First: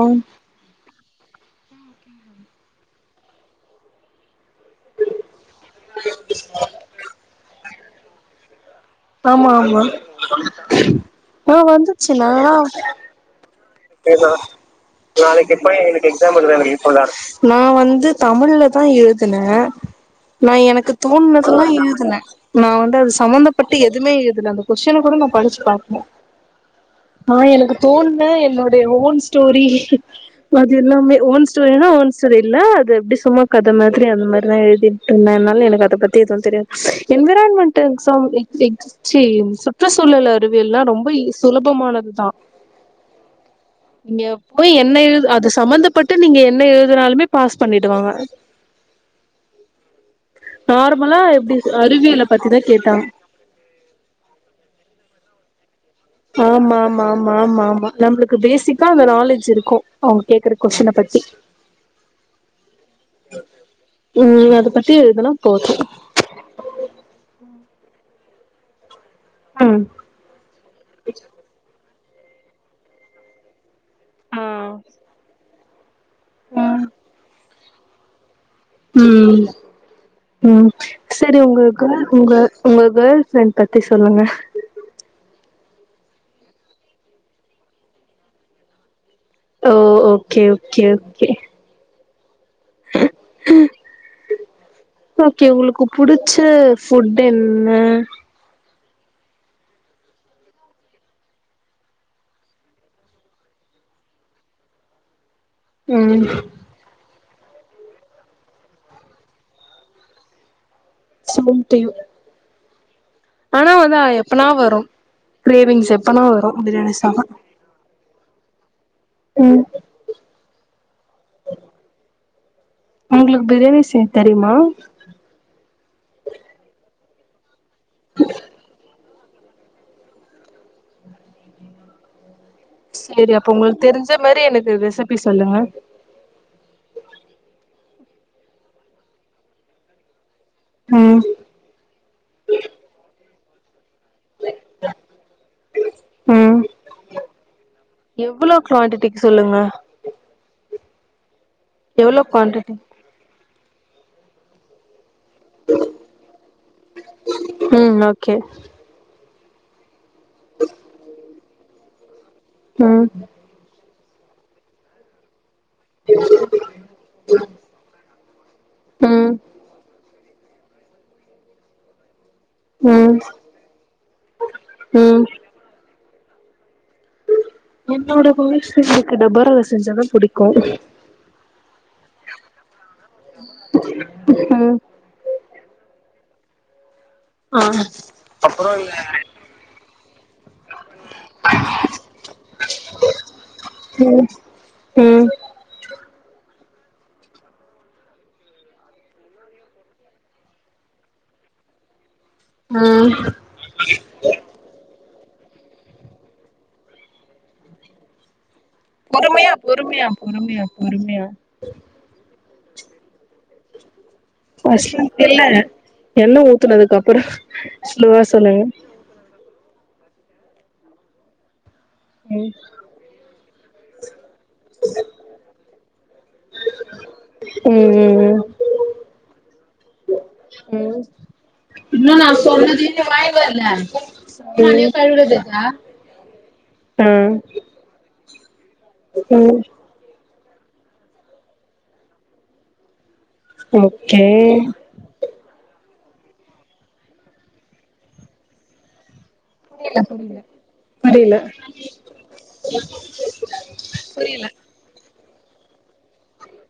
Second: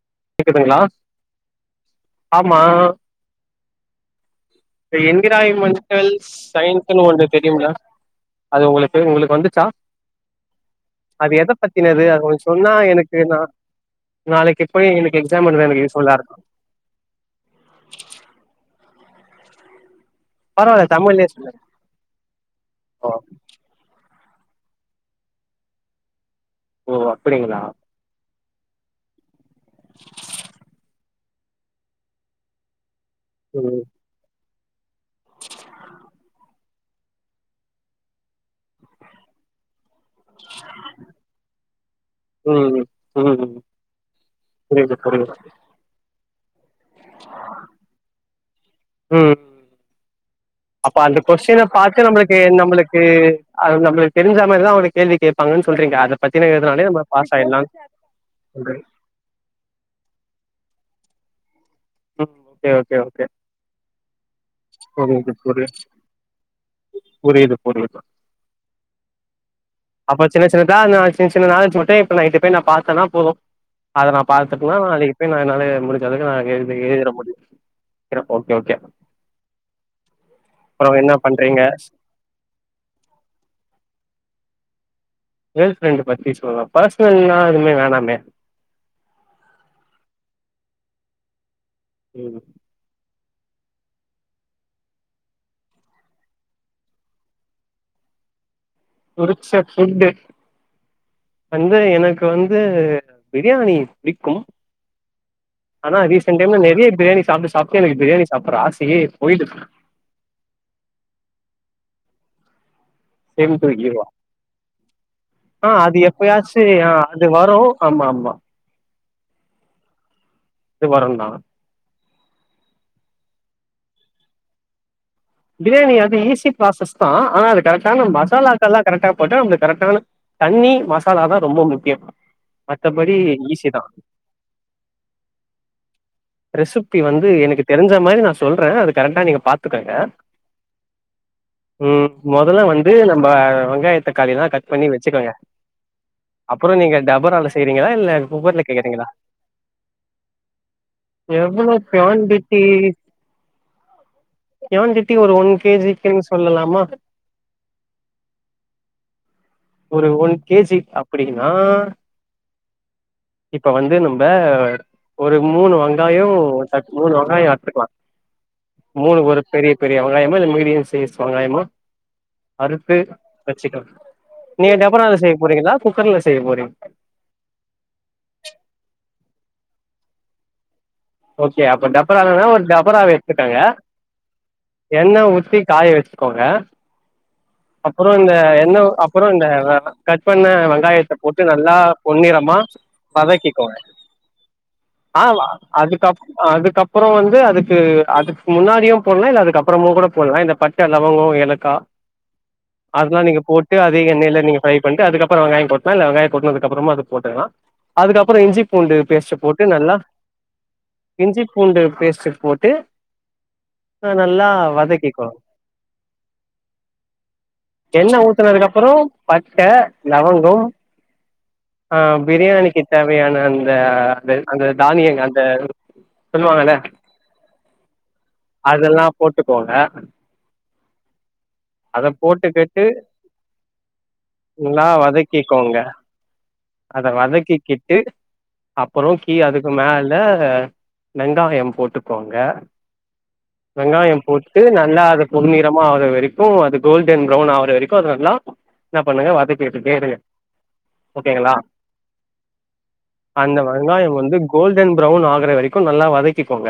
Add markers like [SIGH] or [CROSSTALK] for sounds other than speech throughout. ஆம் இருப்பீங்களா ஆமா இந்த என்விராய்ன் மெண்டல் சைன்ஸ்ன்னு ஒன்னு தெரியுங்லா அது உங்களுக்கு உங்களுக்கு ஆமா வந்துச்சா ஆமா அது எத ஆ பத்தினது வந்துச்சு அது கொஞ்சோ சொன்னா எனக் பேனா ஏன்னா நாளைக்கு எப்ப எனக்கு யூஸ்ஃபுல்லா எக்ஸம் இருக்கு எழுத எனக்கு நா வந்து தமிழ்ல தா எழுதுன நா பரவால்ல எனக்கு தமிழ்லயே சொல்லுங்க தோன்னதெல்லா எழுதுன நா வந்து ஓ அத சம்பந்தப்பட்ட எதுமே எழுதுல அந்த கொஷ்டின கூட நா படிச்சி பாக்ல ஓ ஆ அப்படிங்களா எனக்கு தோன்ன என்னுடைய ஓன் ஸ்டோரி அது எல்லாமே ஓன் சோ ஏனா உடம் சரியில்லா அது எப்டி சும்மா கத ம் மாரி எப்டி அந்த மாதிரிதா எழுதிட்டு இருந்தன்னால எனக்கு அத பத்தி எதுவு தெரியாது என்விரான் மென்டல் எக்ஸம் எக்ஸ் சே சுற்றுச்சூழல் அறிவியல்லா ரொம்ப ஈ சுலபமானதுதா ம் ம் நீங்க போய் புரியுது என்ன எழுது புரியுது அத சம்பந்தப்பட்டு நீங்க என்ன எழுதுனாலுமே பாஸ் பண்ணிடுவாங்க ம் அப்ப நார்மலா அந்த எப்டி கொஸ்டின பாத்து அறிவியல நம்மளுக்கு பத்திதா நம்பளுக்கு கேட்டாங்க அத நம்பளுக்கு தெரிஞ்சா மாரிதா அவுங்களு கேள்வி கேப்பாங்கன் சொல்றீங்க அத பத்தின இதுனாலே நம்ம பாஸ் ஆயிடலான்னு ஆம்மாம்மாம்மாம்மாம்மா நம்பளுக்கு சொல்றீங்க பேசிக்கா அந்த நாலேஜ் இருக்கு அவுங்க கேக்குற கொஷ்டின பத்தி ம் ஓகே ஓகே ஓகே ம் அத பத்தி எழுதுனா போது புரியிது புரியிது ம் அப்ப சின்ன சின்னதா நா சின்ன சின்ன ஆரஞ் மிட்டாய் நா நைட்டு போய் நா பாத்தனா போது அத நா பாத்துட்டுன்னா ம் நா அதுக்கு போய் நா என்னால முடிஞ்ச அளவுக்கு நா எழு ந முடி றா ஓகே ஓகே ம் ம் அப்புறோ என்ன சரி பண்றீங்க உங்களுக்கு உங்க உங்க கேல் ஃப்ரெண்ட் பத்தி சொல்லுங்க கேல் ஃப்ரெண்டு பத்தி சொல்லவா பர்சனல்லா எதுமே வேணாமே ஓ ஓகே ஓகே ஓகே ம் ஓகே உங்களுக்கு புடிச்ச ஃபுட்டு என்ன புடிச்ச ஃபுட்டு வந்து எனக்கு வந்து பிரியாணி புடிக்கும் ஆனா ம் ரீசன்ட டைம்ல நறைய பிரியாணி சாப்ட்டு சாப்ட்டு எனக்கு பிராணி சாப்புற ஆசையே போயிடுது same to you same to ஆனா யூ வந்து அ எப்பனா வரு ஆ கிரேவிங்ஸ் அது எப்பனா வரு எப்பயாச்சு ஆ பிரியாணி அது சாப்ட வரு ஆமா ஆமா ம் து வரண்றா உங்களுக்கு பிரியாணி செய்ய தெரியுமா பிரியாணி அது ஈசி ப்ராசஸ் தா ஆனா அது கரெக்ட்டான மசாலாக்கல்லா கரெக்டா போட்ட உங்களுக்கு கரெக்டான தண்ணி மசாலா தா ரொம்ப முக்கியோ செரி அப்ப உங்களுக்கு தெரிஞ்ச மரி எனக்கு ரெசிபி சொல்லுங்க ரெசிப்பி வந்து எனக்கு தெரிஞ்சா மாரி நா சொல்ற அது கரெக்டா நீங்க பாத்துக்கோங்க ம் ம் மொதல்ல வந்து நம்ப வெங்காய தக்காளில்லா கட் பண்ணி வெச்சிக்கோங்க ம் அப்புற நீங்க டபரால செய்றீங்களா இல்ல எவ்ளோ குக்கர்ல கேக்குறீங்களா குவான்டிட்டிக்கு சொல்லுங்க எவ்ளோ எவ்ளோ குவாண்டிட்டி குவான்டிட்டி குவெண்டிட்டி ஒரு ஒன் கேஜிக்கின்னு சொல்லலாமா ம் ஓகே ஒரு ஒன் கேஜி அப்டின்னா ம் இப்ப வந்து நம்ப ஒரு மூணு வெங்காயோ மூணு வெங்காயோ எத்துக்கலா மூணுக்கு ம் ஒரு பெரிய பெரிய வெங்காயமா இல்ல மீடியம் சைஸ் வெங்காயமா அறுத்து ம் வெச்சிக்க நீங்க டபரால ம் செய்ய போறீங்களா குக்கர்ல செய்ய போறீங் என்னோட புருஷனுக்கு டபரால செஞ்சாதா புடிக்கோ ஓகே அப்ப டபராலனா ஒரு டபராவ எடுத்துக்கோங்க ஹும் எண்ண ஊத்தி காய வெச்சிக்கோங்க ஆ அப்றோ இந்த என்ன அப்பறோ இந்த கட் பண்ண வெங்காயத்த போட்டு நல்லா பொன்னிறமா வதக்கிக்கோங்க ம் ம் ஆமா அதுக்கப் அதுக்கப்பறோ வந்து அதுக்கு அதுக்கு முன்னாடியியோ போட்லா இல்ல அதுக்கப்பறமோ கூட போட்லா இந்த ப ட்ட லவங்கோ ஏலக்கா ம் அதெல்லா நீங்க போட் டு அதே எண்ணைல நீங்க ஃப்ரை பண்ட்டு அதுக்கப்பறோ வெங்காயோ போட்டு இல்ல வெங்கயோ கொட்னதுக்கு அப்பறோமா அது போட்டுகலா அதுக்கப்பறோ இஞ்சி பூண்டு பேஸ்ட்டு பொறுமையா போட்டு நல்லா பொறுமையா பொறுமையா பொறுமையா இஞ்சி பூண்டு பேஸ்ட்டு போட்டு ஆ நல்லா வதக்கிக்கோனோ எண்ண ஊத்தனதுக் அப்பறோ எண்ணெ ஊத்துனதுக்கு அப்பறோ பட்ட லவங்கோ ஆ ம் பிரியாணிக்கு தேவையான அந்த அந்த அந்த தானியங்க அந்த சொல்லுவாங்கல்ல ம் ம் ம் அதெல்லா போட்டுக்கோங்க ம் அத போட்டுக்கிட்டு நல்லா வதக்கிக்கோங்க ம் அத வதக்கிக்கிட்டு அப்பறோ கீ ம் அதுக்கு மேல் லே வெங்காயோ போட்டுக்கோங்க வெங்காயோ ஓகே போட்டு நல்லா அத பொன்னிரமா ஆக்ற வரைக்கு அது கோல்டன் ப்ரவுன் ஆகற வரைக்கு அது நல்லா என்ன பண்ணுங்க வதக்கி விட்டே இருங்க புரில ஓகேங்களா அந்த வெங்காயோ வந்து கோல் கோல்டன் பிரவுன் ஆகர வரைக்கு நல்லா வதக்கிக்கோங்க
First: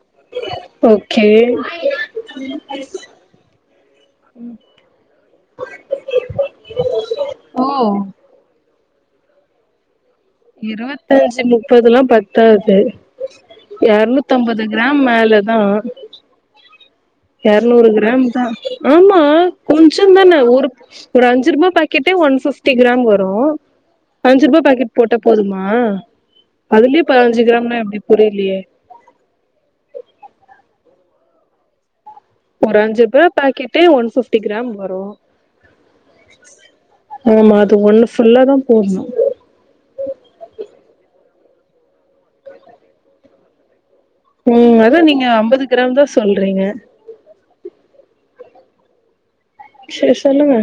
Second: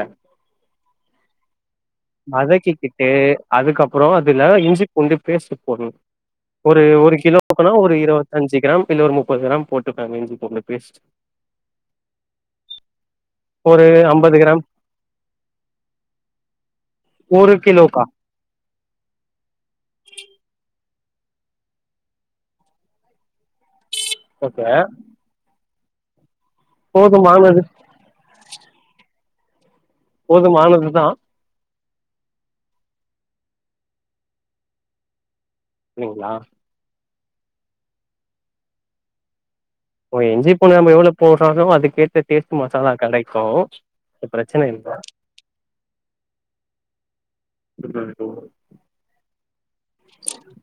[UNINTELLIGIBLE] வதக்கிக்கிட்டு அதுக்கப்பறோ அதுல்ல இஞ்சி பூண்டு பேஸ்ட்டு போட்னு ஒரு ஒரு ஓ கிலோபக்குனா ஒரு இருவத்தஞ்சி கிராம் இல்ல ஒரு முப்பது கிராம் போட்டுக்காங்க இருவத்தஞ்சு முப்பதுல்லா பத்தாது ஒரு அம்பது எரநூத்தம்பது கிராம் மேலதா ஒரு எரநூறு கிலோக்கா கிராம் தா ஆமா கொஞ்சோ தான ஒரு ஒரு அஞ்சு ரூபா பாக்கெட்டே ஒன்ஃபிப்டி கிராம் வரு அஞ்சு ரூபா ஓகே பாக்கெட் போட்ட போதுமா அதுலயே பதினஞ்சி போதுமானது கிராம்னா எப்டி புரியலையே போதுமானது தா ஒரு அஞ்சு ரூபா பாக்கெடே ஒன் ஃபிப்டி கிராம் வரு இல்லைங்களா ஆமா அது ஒண்ணு ஃபுல்ல தா போட்ணோ ஓ இஞ்சி பூண்டு நம்ம எவ்ளோ போறமோ அதுக்கேத்த டேஸ்ட் மசாலா கெடைக்கோ ம் அதா நீங்க அம்பது கிராம் தா சொல்றீங்க ம். சேரி சொல்லுங்க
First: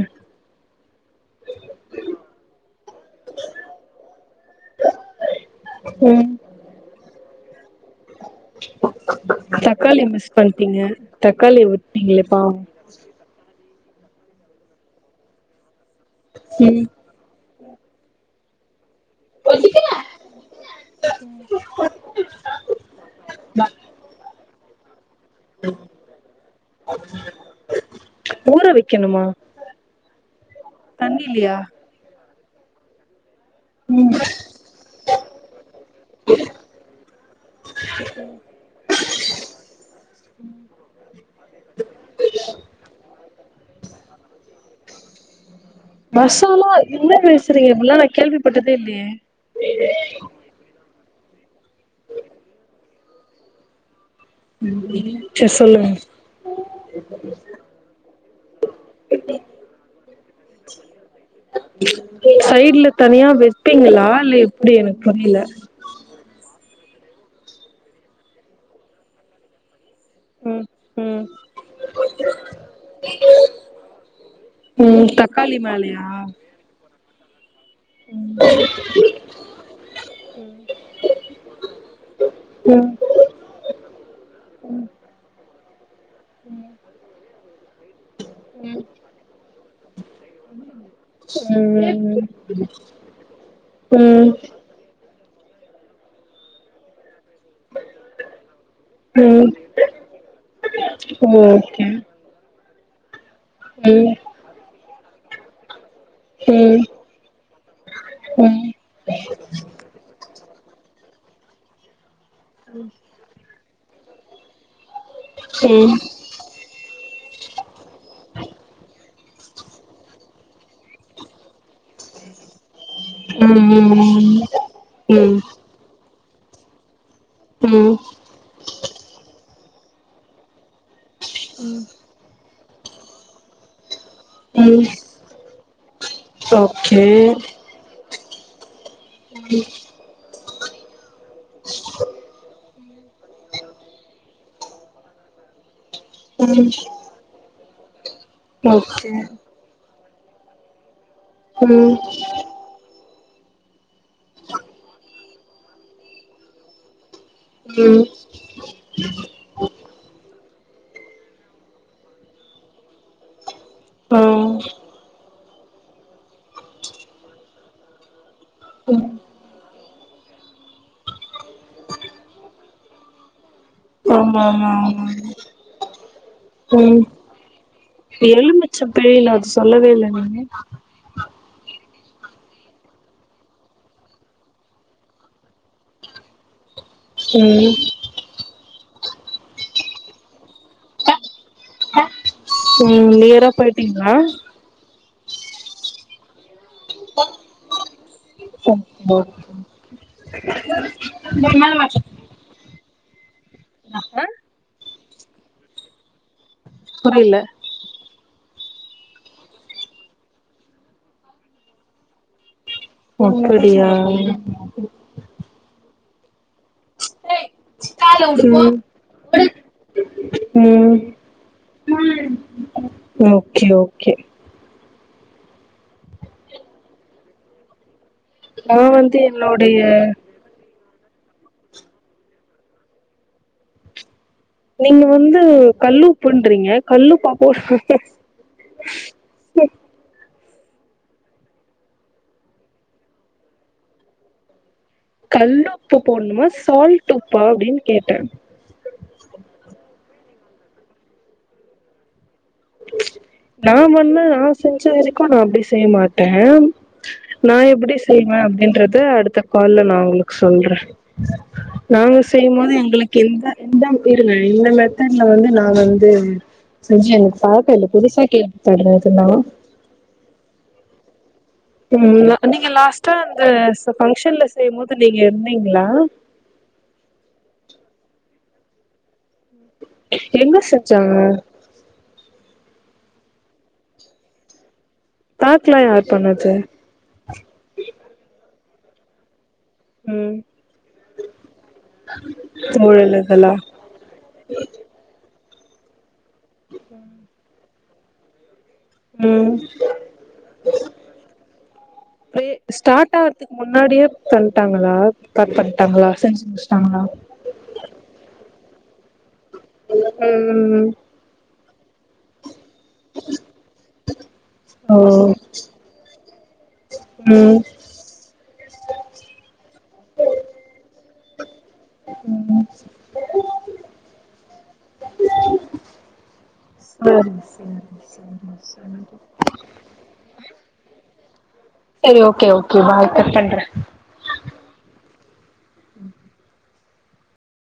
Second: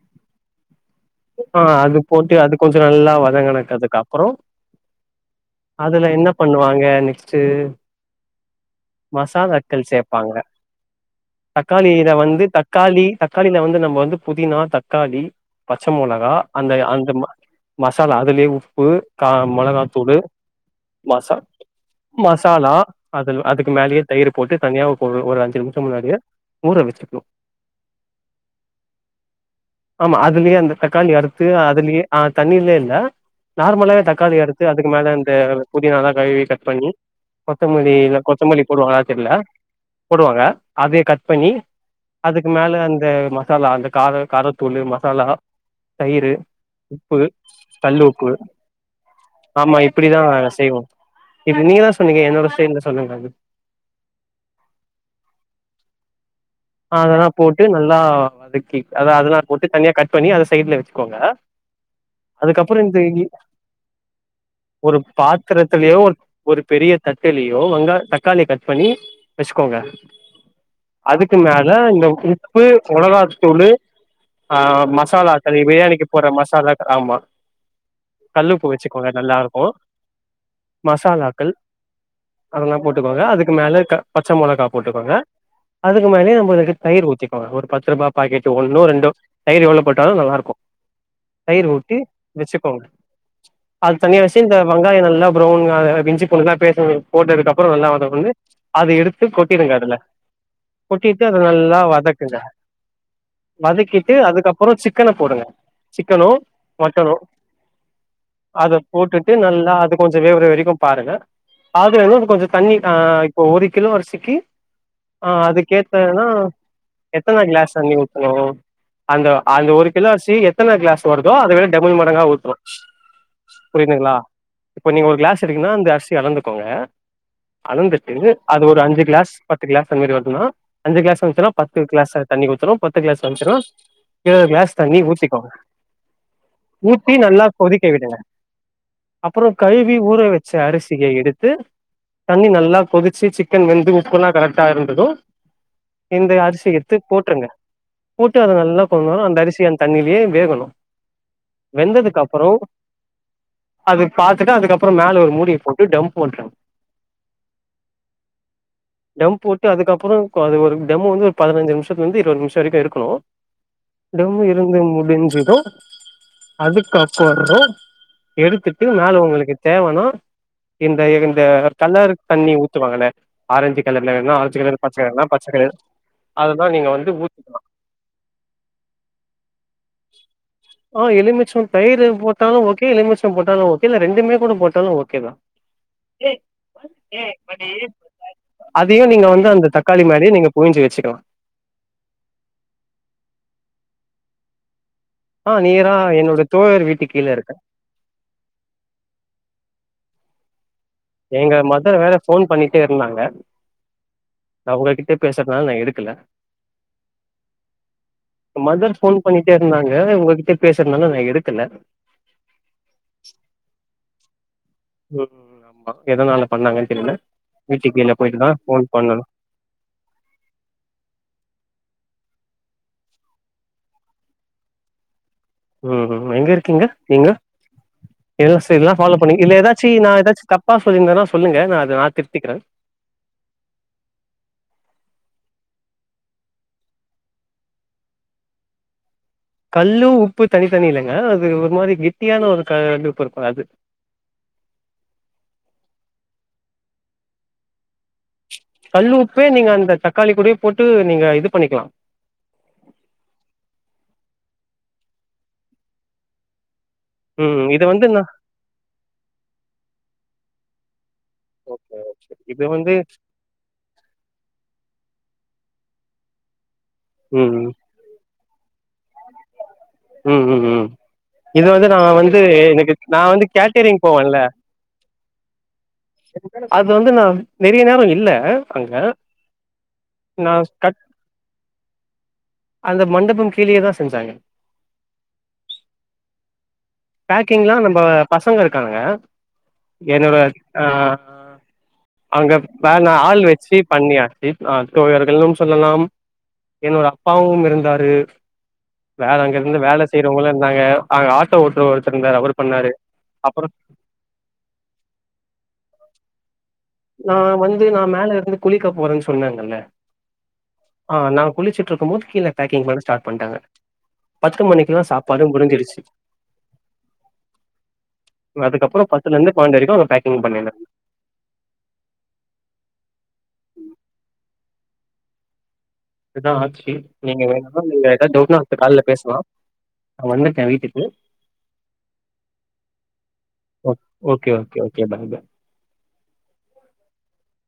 ஆ அது போட்டு அது கொஞ்சோ நல்லா வதங்கன அதுக்கு அப்றோ அதுல ம் என்ன பண்ணுவாங்க நெக்ஸ்ட்டு மசால்கள் தக்காளி சேப்பாங்க மிஸ் பண்ட்டீங்க தக்காளி தக்காளில விட்டீங்களே வந்து பாவோ தக் காளி தக்காளியில வந்து நம்ம வந்து புதினா தக்காளி பச்ச மொளகா அந்த ம் அந்த மசாலா அதுலயே உப்பு கா மொளகாத்தூளு மாசா மசாலா அதுல் அதுக்கு மேலேயே தயிரு போட்டு தனியா போ ஒரு அஞ்சு நிமிஷம் முன்னாடியே ஊற வச்சிருக்கனு ஊற வைக்கனுமா லியே அந்த தக்காளிய அறுத்து அதுலியே ஆ தண்ணிலே இல்ல நார்மல்லாவே தக்காளிய அறுத்து அதுக்கு மேல இந்த புதினாலா கழுவி கட் பண்ணி கொத்தமல்லி இ கொத்தமல்லி போடுவாங்களான்னு தெர்ல போடுவாங்க அதே கட் பண்ணி அதுக்கு மேல அந்த மசாலா அந்த கார காரத்தூளு மசாலா தயிரு மாசாலா என்ன உப்பு பேசுறீங்க இப்டியெல்லா கல் நா உப்பு கேள்விப்பட்டதே இல்லையே ஆமா இப்டிதா செய்வோ இப்ப நீங்க தா சொன்னீங்க என்னோட ஸ்டைல்ல சொல்லுங்கன்னு செரி சொல்லுங்க அதெல்லா போட்டு நல்லா அதுக்கி அத அதெல்லா போட்டு தனியா கட் பண்ணி அத சைட்ல வச்சுக்கோங்க அதுக்கப்புறோ சைடுல இந்த தனியா வெப்பீங்களா இல்ல எப்டி எனக்கு புரியல த்துலயோ ஒரு பெரிய தட்டுலியோ வெங்கா தக்காளிய கட் பண்ணி வச்சுக்கோங்க ம் ம் அதுக்கு மேல இந்த உப்பு மொளகாத்தூளு ஆ ம் மசாலா தக்காளி [UNINTELLIGIBLE] பிரியாணிக்கு மேலயா போடுற மசாலா ஆமா கல் உப்பு வச்சுக்கோங்க நல்லா இருக்கு மசாலாக்கள் அதெல்லா ம் போட்டுக்கோங்க அதுக்கு மேல க பச்ச மொளகா போட்டுக்கோங்க [UNINTELLIGIBLE] உங்களுக்கு தயிர் ஊத்திக்கோங்க ஒரு பத்து ரூபா பாக்கெட் ஒன்னோ ரெண்டோ தயிர் எவ்ளோ போட்டாலு நல்லா இருக்கு தயிர் ஊத்தி ம் வச்சுக்கோங்க அது தனியா ம் வச்சி இந்த வெங்காயம் நல்லா ப்ரெளன்னா இஞ்சி பூண்டுலா பேஸ்ட் போட்டதுக்கு அப் அப்றோ நல்லா வதக்குங்கஅது எடுத்து ம் கொட்டிடுங்க அதுல கொட்டிட்டு அத நல்லா ஓகே வதக் குங்க வதக்கிட்டு ம் அதுக்கப்புறம் சிக்கனை போடுங்க சிக்கனோ ம் ம் ம் ம் மட்டனோ அது போட்டுட்டு நல்லா அது கொஞ்சம் வேவுர வரைக்கும் பாருங்க அதுல இன்னும் கொஞ்சம் தண்ணி ஆ ப்ப ஒரு கிலோ அரிசிக்கு கேத்ததுனா எத்தனை கிளாஸ் தண்ணி ஊத்தணும் அந்த அந்த ஒரு கிலோ அரிசி எத்தனை கிளாஸ் வருதோ அதை விட டபிள் மடங்கா ஊத்துரோம் புரியுதுங்களா ம் ம் இப்ப நீங்க ஒரு ம் கிளாஸ் எடுக்கன்னா அந்த அரிசி அலந்துக்கோங்க ம் அளந்துட்டு அது ஒரு அஞ்சு கிளாஸ் பத்து கிளாஸ் அந்த மாரி வருதுனா அஞ்சு கிளாஸ் வந்ச்சுனா பத்து கிளாஸ் தண்ணி ஊத்தனும் பத்து கிளாஸ் வந்ச்சுனா இருவது கிளாஸ் தண்ணி ஊத்திக்கோங்க ஓகே ஊத்தி நல்லா கொதிக்க விட்ருங்க அப்றோம் கழுவி ஊற வச்ச அரிசியை எடுத் து தண்ணி நல்லா கொதிச்சு சிக்கன் வெந்து உப்புெல்லாம் கரெக்ட்டா இருந்ததும் இந்த அரிசி ம் எடுத்து போட்டுருங்க போட்டு அது நல்லா ஓகே கொஞ்ச அந்த அரிசி அந்த தண்ணிலே வேகணும் ம் வெந்ததுக்குப்புறம் அது பாத்துட்டு அதுக்கப்புறம் மேல ஒரு மூடியை போட்டு தம்போட் ம் தம் போட்டு அதுக்கப்புறம் அது ஒரு தம் வந்து ஒரு பதினஞ்சு நிமிஷத்துல இருந்து இருபது நிமிஷம் வரைக்கும் இருக்கணும் ஆ தம் இருந்து முடிஞ்சது அடுப் ஆப் பண்ணிட்டு எடுத்துட்டு மேலும் உங்களுக்கு தேவனா இந்த இந்த கலர் தண்ணி ஊத்துவாங்கள ஆரஞ்சு கலர்ல வேணா ஆமா ஆரஞ்சு ஆமா கலர் ஆமா பச்சக்கலர் அதுதான் நீங்க வந்து ஊத்திக்கலாம் எலுமிச்சம் புழியனும் அது சொல்லவே இல்ல நீங்க ஆ எலுமிச்சோ தயிரு போட்டாலு ஓகே எலுமிச்சோ போட்டாலு ஓகே இல்ல ரெண்டுமே கூட போட்டாலு ஓகேதா ஏ ம் அதையு நீங்க வந்து அந்த தக்காளி மாரியே நீங்க புழிஞ்சி வச்சுக்கலா ம் நேரா போய்ட்டீங்ளா ஆ நேரா என்னோட தோழர் வீட்டு கீழ இருக்கே ஒ ஒ எங்க மதர் வேற போன் பண்ணிகிட்டே இருந்தாங்க நா உங்ககிட்ட பேஸ்றதனால நா எடுக்கல புரில மதர் போன் பண்ணிட்டே இருந்தாங்க உங்க கிட்ட பேசுறதனால நா எடுக்கல ஓ அப்டியா ம் ஆமா எதனால பண்ணாங்கன்னு தெரியல வீட்டுக்கீழ போய்ட்டு தா போன் பண்ணணு ம் ஓகே ஓகே ம்ம் எங்க இருக்கீங்க நீங்க எதும் சே நா எதுலா பாலோ வந்து பண்ணிங்க இல்ல என்னுடைய ஏதாச்சு நா எதாச் தப்பா சொல்லிருந்தேனா சொல்லுங்க நா அத நா திருத்திக்கிறே நீங்க வந்து கல்லுப்புண்றீங்க கல்லு பாப்போட் கல்லு உப்பு தனித்தனி இல்லங்க அது ஒரு மாரி கெட்டியான ஒரு கல்லுஉப்பு இருக்கு அது கல்லு உப்பு போடணுமா சால்ட் உப்பா அப்டின் கேட்டே கல்லுஉப்பே நீங்க அந்த தக்காளி கூட போட்டு நீங்க இது பண்ணிக்கலா நா பண்ணா நா செஞ்ச வரைக்கு நா அப்டி செய்ய மாட்டே நா ம் இத எப்டி வந்து நா செய்வ அப்டின்றது வந்து அடுத்த கால்ல நா உங்களுக்கு சொல்ற நாங்க இது செய்யும்போது வந்து எங்களுக்கு எந்த எந்த இருங்க இந்த மெத்தட்ல வந்து நா வந்து செஞ்சி எங்களுக்கு ம் பழக்கோ இல்ல புதுசா கேள்விபடுற இதெல்லா ம் ம் ம் இது வந்து நா ம் வந்து நீங்க எனக்கு லாஸ்ட்டா நா வந்து அந்த கேட்டரிங் போவன்ல ஃபங்க்ஷன்ல செய்யும்போது நீங்க இருந்தீங்களா அது வந்து நா நெறைய நேரோ இல்ல அங்க நா எங்க கட் செஞ்சாங்க அந்த மண்டபம் கீழயேதா செஞ்சாங்க பார்க்லா யார் பண்ணது பேக்கிங்லா நம்ம பசங்க இருக்கானுங்க ம் என்னோட ஆ அங்க ப நா தோழல் ஆள் இதெல்லா வச்சி பண்ணியாச்சி ஆ தோழர்களும் சொல்லலாம் என்னோட அப்பாவும் இருந்தாரு வேற ம் அங்க இருந்து வேல செய்யறவுங்களு இருந்தாங்க அங்க ஆட்டோ ஓட்டுற ஒருத்தர் இருந்தாரு ப்ரே அவரு பண்ணாரு ஸ்டார்ட் ஆகுறதுக்கு அப்புறோ முன்னாடியே பண்ட்டாங்களா ஸ்டார்ட் பண்ட்டாங்ளா செஞ்சு முடிச்சிட்டாங்களா நா வந்து நா மேல இருந்து குளிக்க போறன் சொன்னாங்கல்ல ம் ம் ம் ஆ நா குளிச்சிட்டு இருக்கும் போது கீழ பேக்கிங் பண்ண ஸ்டார்ட் பண்ணிட்டாங்க பத்து ஓ மணிக்குல்லா சாப்பாடு முடிஞ்சிருச்சி உம் அதுக்கப்புறோ பத்துல இருந்து பணென்ட்டு வரைக்கு அங்க பேக்கிங் பண்ணல ம் ம் சரி ம் இதா ஆச்சி சரி நீங்க வேணுனா நீங்க எதாது டவுட்ணா அடுத்த கால்ல பேசலா நா வந்துட்ட வீட்டுக்கு சரி ஓகே ஓகே பாய் கட் பண்ற ஓ okay okay okay bye bye ம்